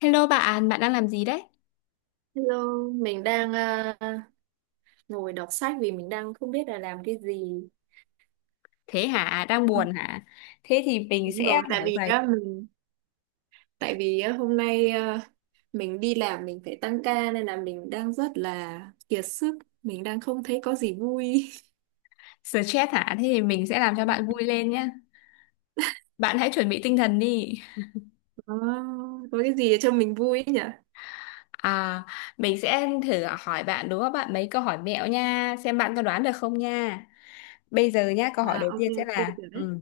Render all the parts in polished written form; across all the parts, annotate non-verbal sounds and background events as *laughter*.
Hello bạn, bạn đang làm gì đấy? Hello, mình đang ngồi đọc sách vì mình đang không biết là làm cái gì. Thế hả? Đang Không. buồn hả? Thế thì mình Đúng sẽ rồi, tại hỏi vì vài á, hôm nay mình đi làm, mình phải tăng ca nên là mình đang rất là kiệt sức, mình đang không thấy có gì vui. *laughs* stress hả? Thế thì mình sẽ làm cho bạn vui lên nhé. Bạn hãy chuẩn bị tinh thần đi. Có, có cái gì để cho mình vui ấy nhỉ? À, mình sẽ thử hỏi bạn đúng không bạn mấy câu hỏi mẹo nha, xem bạn có đoán được không nha. Bây giờ nhá, câu hỏi À, đầu ok tiên sẽ ok là được đấy.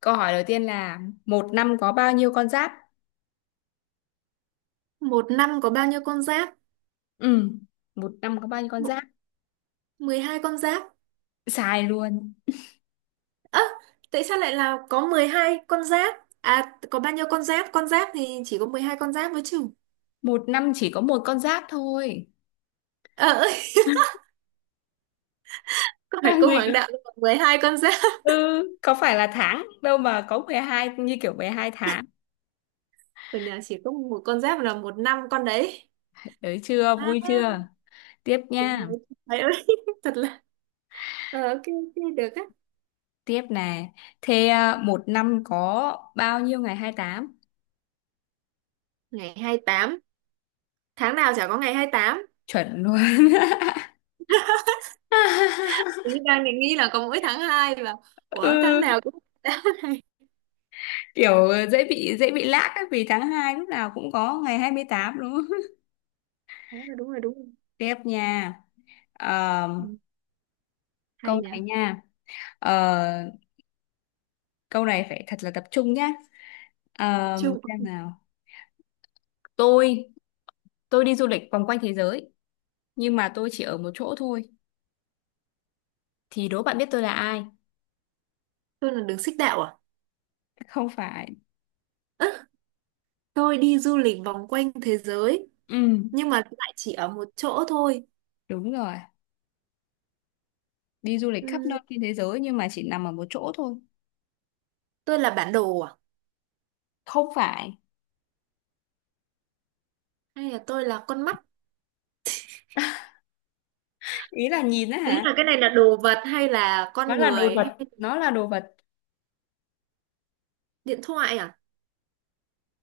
Câu hỏi đầu tiên là một năm có bao nhiêu con giáp? Một năm có bao nhiêu con giáp? Ừ. Một năm có bao nhiêu con Mộ- giáp? Mười hai con giáp. Sai luôn. Ơ, tại sao lại là có 12 con giáp? À, có bao nhiêu con giáp? Con giáp thì chỉ có 12 con giáp mới chứ. Một năm chỉ có một con giáp thôi. Ờ. *laughs* Có phải *laughs* cung hoàng Gì? đạo nhưng mà 12 con giáp, Ừ, có phải là tháng đâu mà có 12 như kiểu 12 tháng. ở nhà chỉ có một con giáp là một năm con đấy. Đấy chưa, À, vui chưa? Tiếp trời nha, ơi, trời ơi. *laughs* Thật là ok ok được á. tiếp nè. Thế à, một năm có bao nhiêu ngày 28? Ngày hai mươi tám, tháng nào chả có ngày hai mươi tám. Chuẩn luôn. Ý *laughs* đang định nghĩ là có mỗi tháng 2 và ủa, tháng Ừ, nào cũng *laughs* tháng này. kiểu dễ bị lag á, vì tháng 2 lúc nào cũng có ngày 28 đúng không? Đúng rồi, đúng rồi, đúng rồi. Tiếp nha. Ờ, Ừ, câu hay nhỉ. này nha. Ờ, câu này phải thật là tập trung nhá. Ờ, Chung, xem nào. Tôi tôi đi du lịch vòng quanh thế giới nhưng mà tôi chỉ ở một chỗ thôi, thì đố bạn biết tôi là ai? tôi là đường xích đạo à? *laughs* Không phải. Ơ, tôi đi du lịch vòng quanh thế giới Ừ, nhưng mà lại chỉ ở một chỗ thôi. đúng rồi. Đi du lịch khắp Ừm, nơi trên thế giới nhưng mà chỉ nằm ở một chỗ thôi. tôi là bản đồ à, Không phải. hay là tôi là con mắt? Ý là nhìn đó Ý hả? là cái này là đồ vật hay là Nó con là đồ người hay vật. Nó là đồ vật. điện thoại à?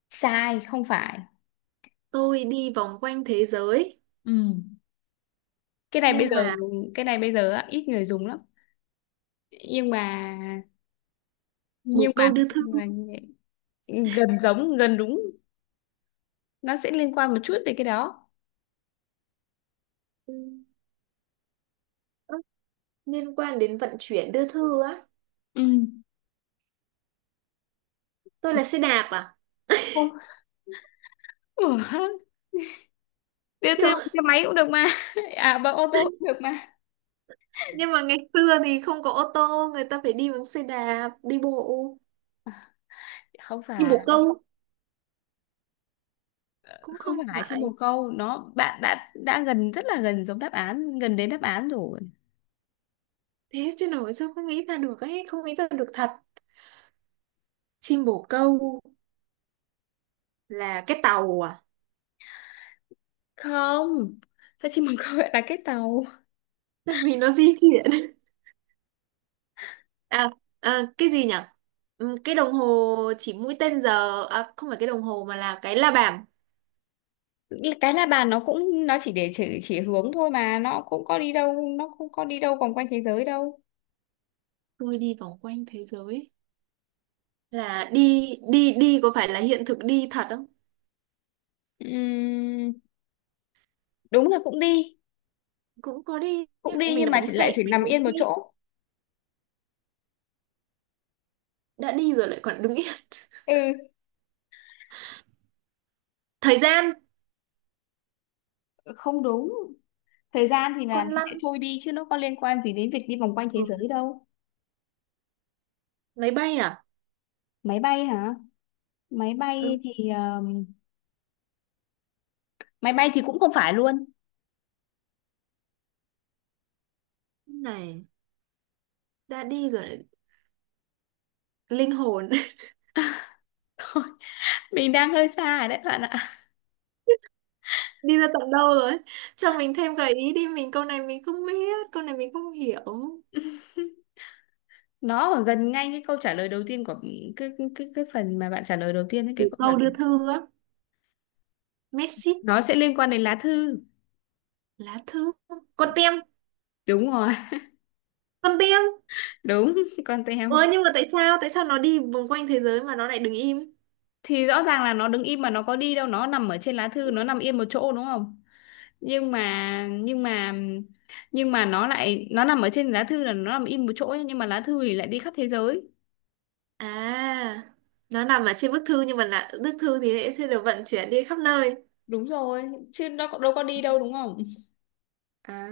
Sai, không phải. Tôi đi vòng quanh thế giới Ừ. cái này bây nhưng giờ mà cái này bây giờ á, ít người dùng lắm, nhưng mà nhưng bồ mà câu đưa thư. nhưng mà như vậy. Gần giống, gần đúng. Nó sẽ liên quan một chút về cái đó. ừ, ơ, Liên quan đến vận chuyển đưa thư á. Ừ. Tôi là xe đạp à? Không. Ủa, *laughs* đưa thư Kiểu, bằng xe máy cũng được mà, *laughs* à bằng ô tô cũng được mà. nhưng mà ngày xưa thì không có ô tô, người ta phải đi bằng xe đạp, đi bộ. Không Nhưng phải. bồ câu cũng Không không phải chim bồ phải. câu, nó bạn đã gần rất là gần giống đáp án, gần đến đáp án rồi. Thế chứ nổi sao không nghĩ ra được ấy, không nghĩ ra được thật. Chim bồ câu là cái tàu à? Không, sao chim bồ câu lại là cái tàu? Tại vì nó di chuyển. À, cái gì nhỉ? Ừ, cái đồng hồ chỉ mũi tên giờ à, không phải cái đồng hồ mà là cái la bàn. Cái la bàn nó cũng, nó chỉ để chỉ hướng thôi mà, nó cũng có đi đâu, nó cũng có đi đâu vòng quanh thế giới đâu. Tôi đi vòng quanh thế giới là đi đi đi, có phải là hiện thực đi thật không? Ừm, đúng là cũng đi. Cũng có đi nhá. Cũng đi Mình nhưng là mà bóng chỉ lại xệ, chỉ mình nằm bóng yên một xệ chỗ. đã đi rồi lại còn đứng yên. Ừ, *laughs* Thời gian, không đúng. Thời gian thì là con nó sẽ lăn, trôi đi chứ nó có liên quan gì đến việc đi vòng quanh thế giới ừ. đâu. máy bay à? Máy bay hả? Máy Ừ, bay thì máy bay thì cũng không phải luôn. cái này đã đi rồi lại linh hồn. *laughs* Mình đang hơi xa rồi đấy bạn ạ. Đi ra tận đâu rồi? Cho mình thêm gợi ý đi, mình câu này mình không biết, câu này mình không hiểu. Nó ở gần ngay cái câu trả lời đầu tiên của cái phần mà bạn trả lời đầu tiên ấy, cái Đủ câu trả câu đưa lời thư á. Messi, nó sẽ liên quan đến lá thư. lá thư, con tem, Đúng rồi. con tem. *laughs* Đúng. Con Ơ teo. nhưng mà tại sao, tại sao nó đi vòng quanh thế giới mà nó lại đứng im? Thì rõ ràng là nó đứng im mà, nó có đi đâu, nó nằm ở trên lá thư, nó nằm yên một chỗ đúng không, nhưng mà nhưng mà nhưng mà nó lại, nó nằm ở trên lá thư là nó nằm im một chỗ ấy, nhưng mà lá thư thì lại đi khắp thế giới. À, nó nằm ở trên bức thư nhưng mà là bức thư thì sẽ được vận chuyển đi khắp nơi. Đúng rồi, chứ nó có- đâu có đi đâu đúng không. À,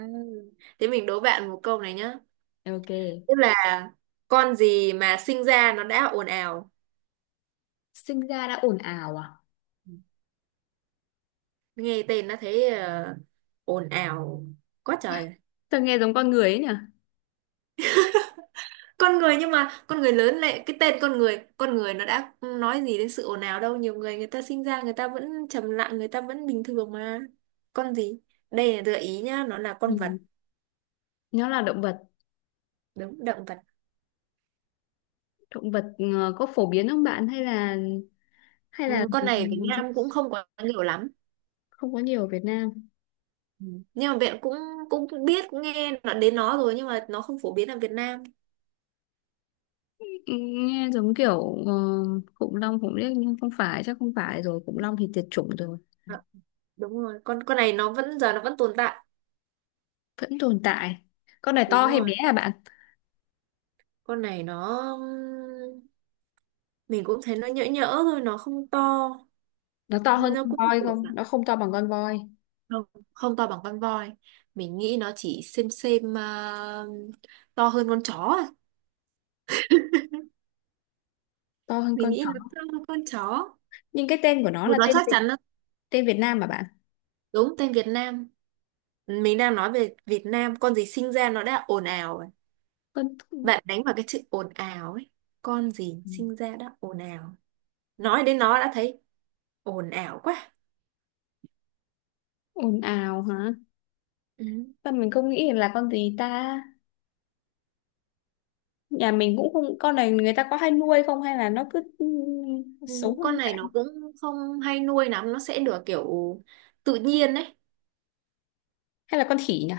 thế mình đố bạn một câu này nhá, Ok. tức là con gì mà sinh ra nó đã ồn ào. Sinh ra đã ồn ào à? Nghe tên nó thấy ồn ào quá trời. Sao nghe giống con người ấy nhỉ. Con người nhưng mà con người lớn lại cái tên con người, con người nó đã nói gì đến sự ồn ào đâu, nhiều người, người ta sinh ra người ta vẫn trầm lặng, người ta vẫn bình thường mà. Con gì? Đây là gợi ý nhá, nó là con vật. Ừ. Nó là động vật. Đúng, động vật. Động vật có phổ biến không bạn, hay là Ừ, con này Việt Nam cũng không quá nhiều lắm. không có nhiều ở Việt Nam. Ừ. Nhưng mà bạn cũng cũng biết, cũng đến nó rồi nhưng mà nó không phổ biến ở Việt Nam. Nghe giống kiểu khủng long khủng liếc nhưng không phải, chắc không phải rồi, khủng long thì tuyệt chủng rồi. À, đúng rồi, con này nó vẫn giờ nó vẫn tồn tại. Vẫn tồn tại. Con này to Đúng hay bé rồi, à bạn? con này nó, mình cũng thấy nó nhỡ nhỡ thôi, nó không to. Nó to hơn Nó con cũng voi được, không, nó không to bằng con voi. không, không to bằng con voi. Mình nghĩ nó chỉ xem, to hơn con chó. À, To hơn mình con nghĩ chó. nó to hơn con chó. Nhưng cái tên của nó Ừ, là nó chắc chắn đó. tên Việt Nam mà bạn. Đúng tên Việt Nam, mình đang nói về Việt Nam, con gì sinh ra nó đã ồn ào rồi. Con Bạn đánh vào cái chữ ồn ào ấy, con gì sinh ra đã ồn ào, nói đến nó đã thấy ồn ào quá. ồn ào hả? Ừ. Sao mình không nghĩ là con gì ta. Nhà mình cũng không, con này người ta có hay nuôi không, hay là nó cứ Ừ, sống hoang con này dã. nó cũng không hay nuôi lắm, nó sẽ được kiểu tự nhiên đấy. Hay là con khỉ nhỉ?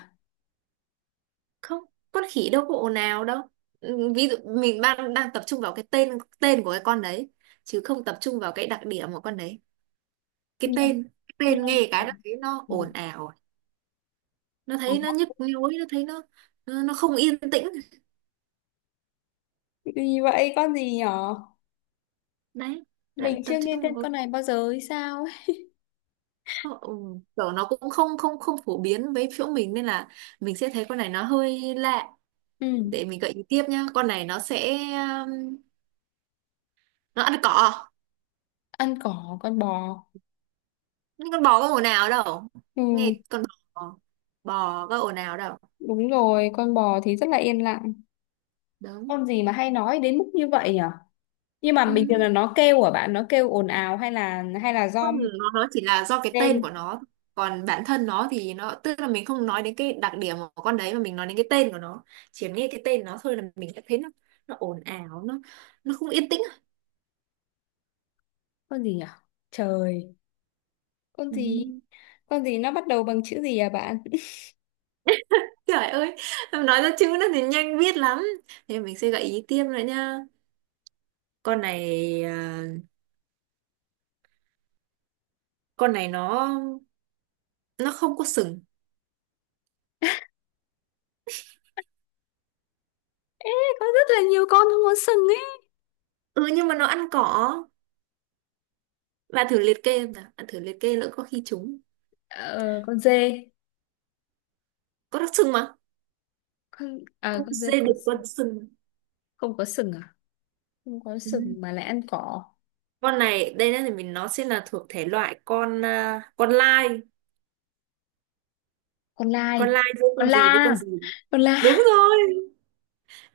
Không, con khỉ đâu có ồn ào đâu. Ừ, ví dụ mình đang đang tập trung vào cái tên, tên của cái con đấy, chứ không tập trung vào cái đặc điểm của con đấy. Cái nghe tên, cái tên nghe nghe cái đó thấy nó ừ, ồn ào, nó thấy nó khó. nhức nhối, nó thấy nó, nó không yên tĩnh. Gì vậy, con gì nhỏ? Đấy, bạn Mình tập chưa nghe tên trung vào. con này bao giờ hay sao ấy. Không, kiểu nó cũng không không không phổ biến với chỗ mình nên là mình sẽ thấy con này nó hơi lạ. Ừ, Để mình gợi ý tiếp nhá, con này nó sẽ nó ăn cỏ. ăn cỏ, con bò. Nhưng con bò có ồn ào đâu, Ừ nghe con bò, bò có ồn ào đâu. đúng rồi, con bò thì rất là yên lặng. Đúng. Con gì mà hay nói đến mức như vậy nhở? Nhưng mà Ừ, bình thường là nó kêu à bạn, nó kêu ồn ào, hay là do con ngựa, nó chỉ là do cái tên lên. của nó, còn bản thân nó thì nó, tức là mình không nói đến cái đặc điểm của con đấy mà mình nói đến cái tên của nó. Chỉ nghe cái tên nó thôi là mình đã thấy nó ồn ào, nó không yên tĩnh. Con gì nhở? Trời, con Ừ. gì? Con gì nó bắt đầu bằng chữ gì à bạn? Trời ơi, em nói ra chữ nó thì nhanh biết lắm. Thế mình sẽ gợi ý tiếp nữa nha, con này, à, con này nó không có sừng. Có rất là nhiều con không có sừng ấy. Ừ, nhưng mà nó ăn cỏ. Bạn thử liệt kê em nào, bạn thử liệt kê lỡ có khi trúng. Ờ, con dê. Có đặc trưng mà, Con, à con con dê dê có đực con sừng. sừng. Không có sừng à? Không có Ừ. sừng mà lại ăn cỏ. Con này, đây là mình, nó sẽ là thuộc thể loại Con lai, con lai giữa con con la. gì với con gì. Con la. Đúng rồi.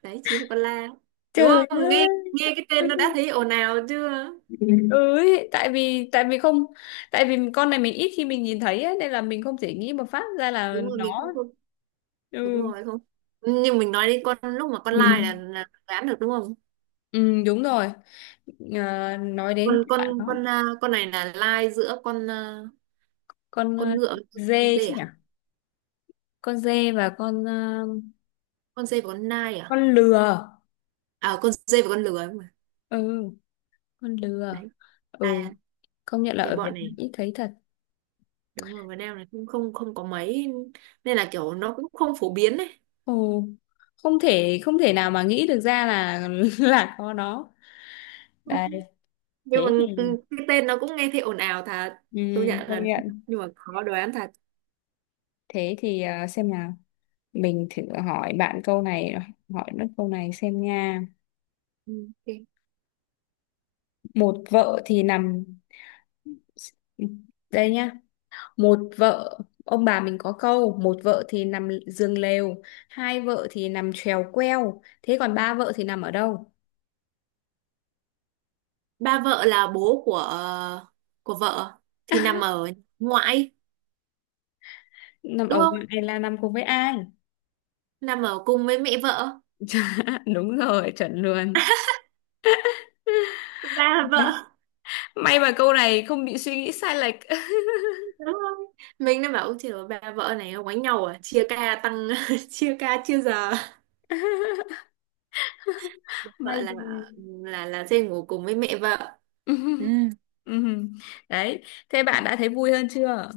Đấy chính là con lai. Đúng Trời không? Nghe ơi. nghe cái tên nó đã thấy ồn ào chưa? Ừ ấy, tại vì không, tại vì con này mình ít khi mình nhìn thấy ấy, nên là mình không thể nghĩ một phát ra là Đúng rồi, mình không nó. không. Đúng Ừ. rồi không. Nhưng mình nói đến con lúc mà con lai là đoán được đúng không? Ừ đúng rồi. Ờ, nói đến bạn đó. Con này là lai giữa Con con ngựa với con dê dê chứ à? nhỉ? Con dê và con Con dê và con nai à? con lừa. À, con dê và con lừa ấy mà. Ừ, con lừa. Đấy. Ừ, À, công nhận là cái ở Việt bọn Nam này, ít thấy thật. đúng rồi, Việt Nam này cũng không không có mấy nên là kiểu nó cũng không phổ biến ấy. Ồ, không thể, không thể nào mà nghĩ được ra là *laughs* là có nó. Đây, Nhưng mà thế thì, cái tên nó cũng nghe thấy ồn ào thật, ừ, công nhận công là, nhận. nhưng mà khó đoán thật. Thế thì à, xem nào. Mình thử hỏi bạn câu này, hỏi nó câu này xem nha. Ừ, ok. Một vợ thì nằm, đây nhá, một vợ, ông bà mình có câu một vợ thì nằm giường lều, hai vợ thì nằm chèo queo, thế còn ba vợ thì nằm ở đâu? Ba vợ là bố của của vợ, thì nằm ở ngoại Nằm đúng ở không, ngoài là nằm cùng với ai? nằm ở cùng với mẹ vợ. *laughs* Đúng rồi, chuẩn luôn. Ba vợ. *laughs* May mà câu này không bị suy nghĩ sai lệch. Đúng không, mình đã bảo "Ôi trời ơi, ba vợ này quánh nhau à, chia ca tăng *laughs* chia ca chia giờ *laughs* vợ May đời. Là sẽ ngủ cùng với mẹ vợ." Ừ, *laughs* Ừm. Đấy, thế bạn đã thấy vui hơn chưa?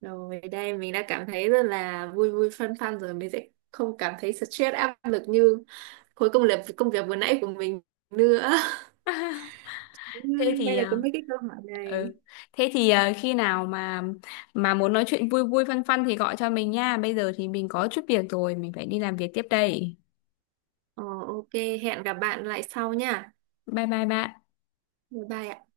rồi đây mình đã cảm thấy rất là vui vui fun fun rồi, mình sẽ không cảm thấy stress áp lực như khối công việc vừa nãy của mình nữa. *laughs* Đúng Thế rồi, thì may là có à, mấy cái câu hỏi này. ừ, thế thì à, khi nào mà muốn nói chuyện vui vui phân phân thì gọi cho mình nha, bây giờ thì mình có chút việc rồi, mình phải đi làm việc tiếp đây. Ờ, ok, hẹn gặp bạn lại sau nha. Bye bye bạn. Bye bye ạ.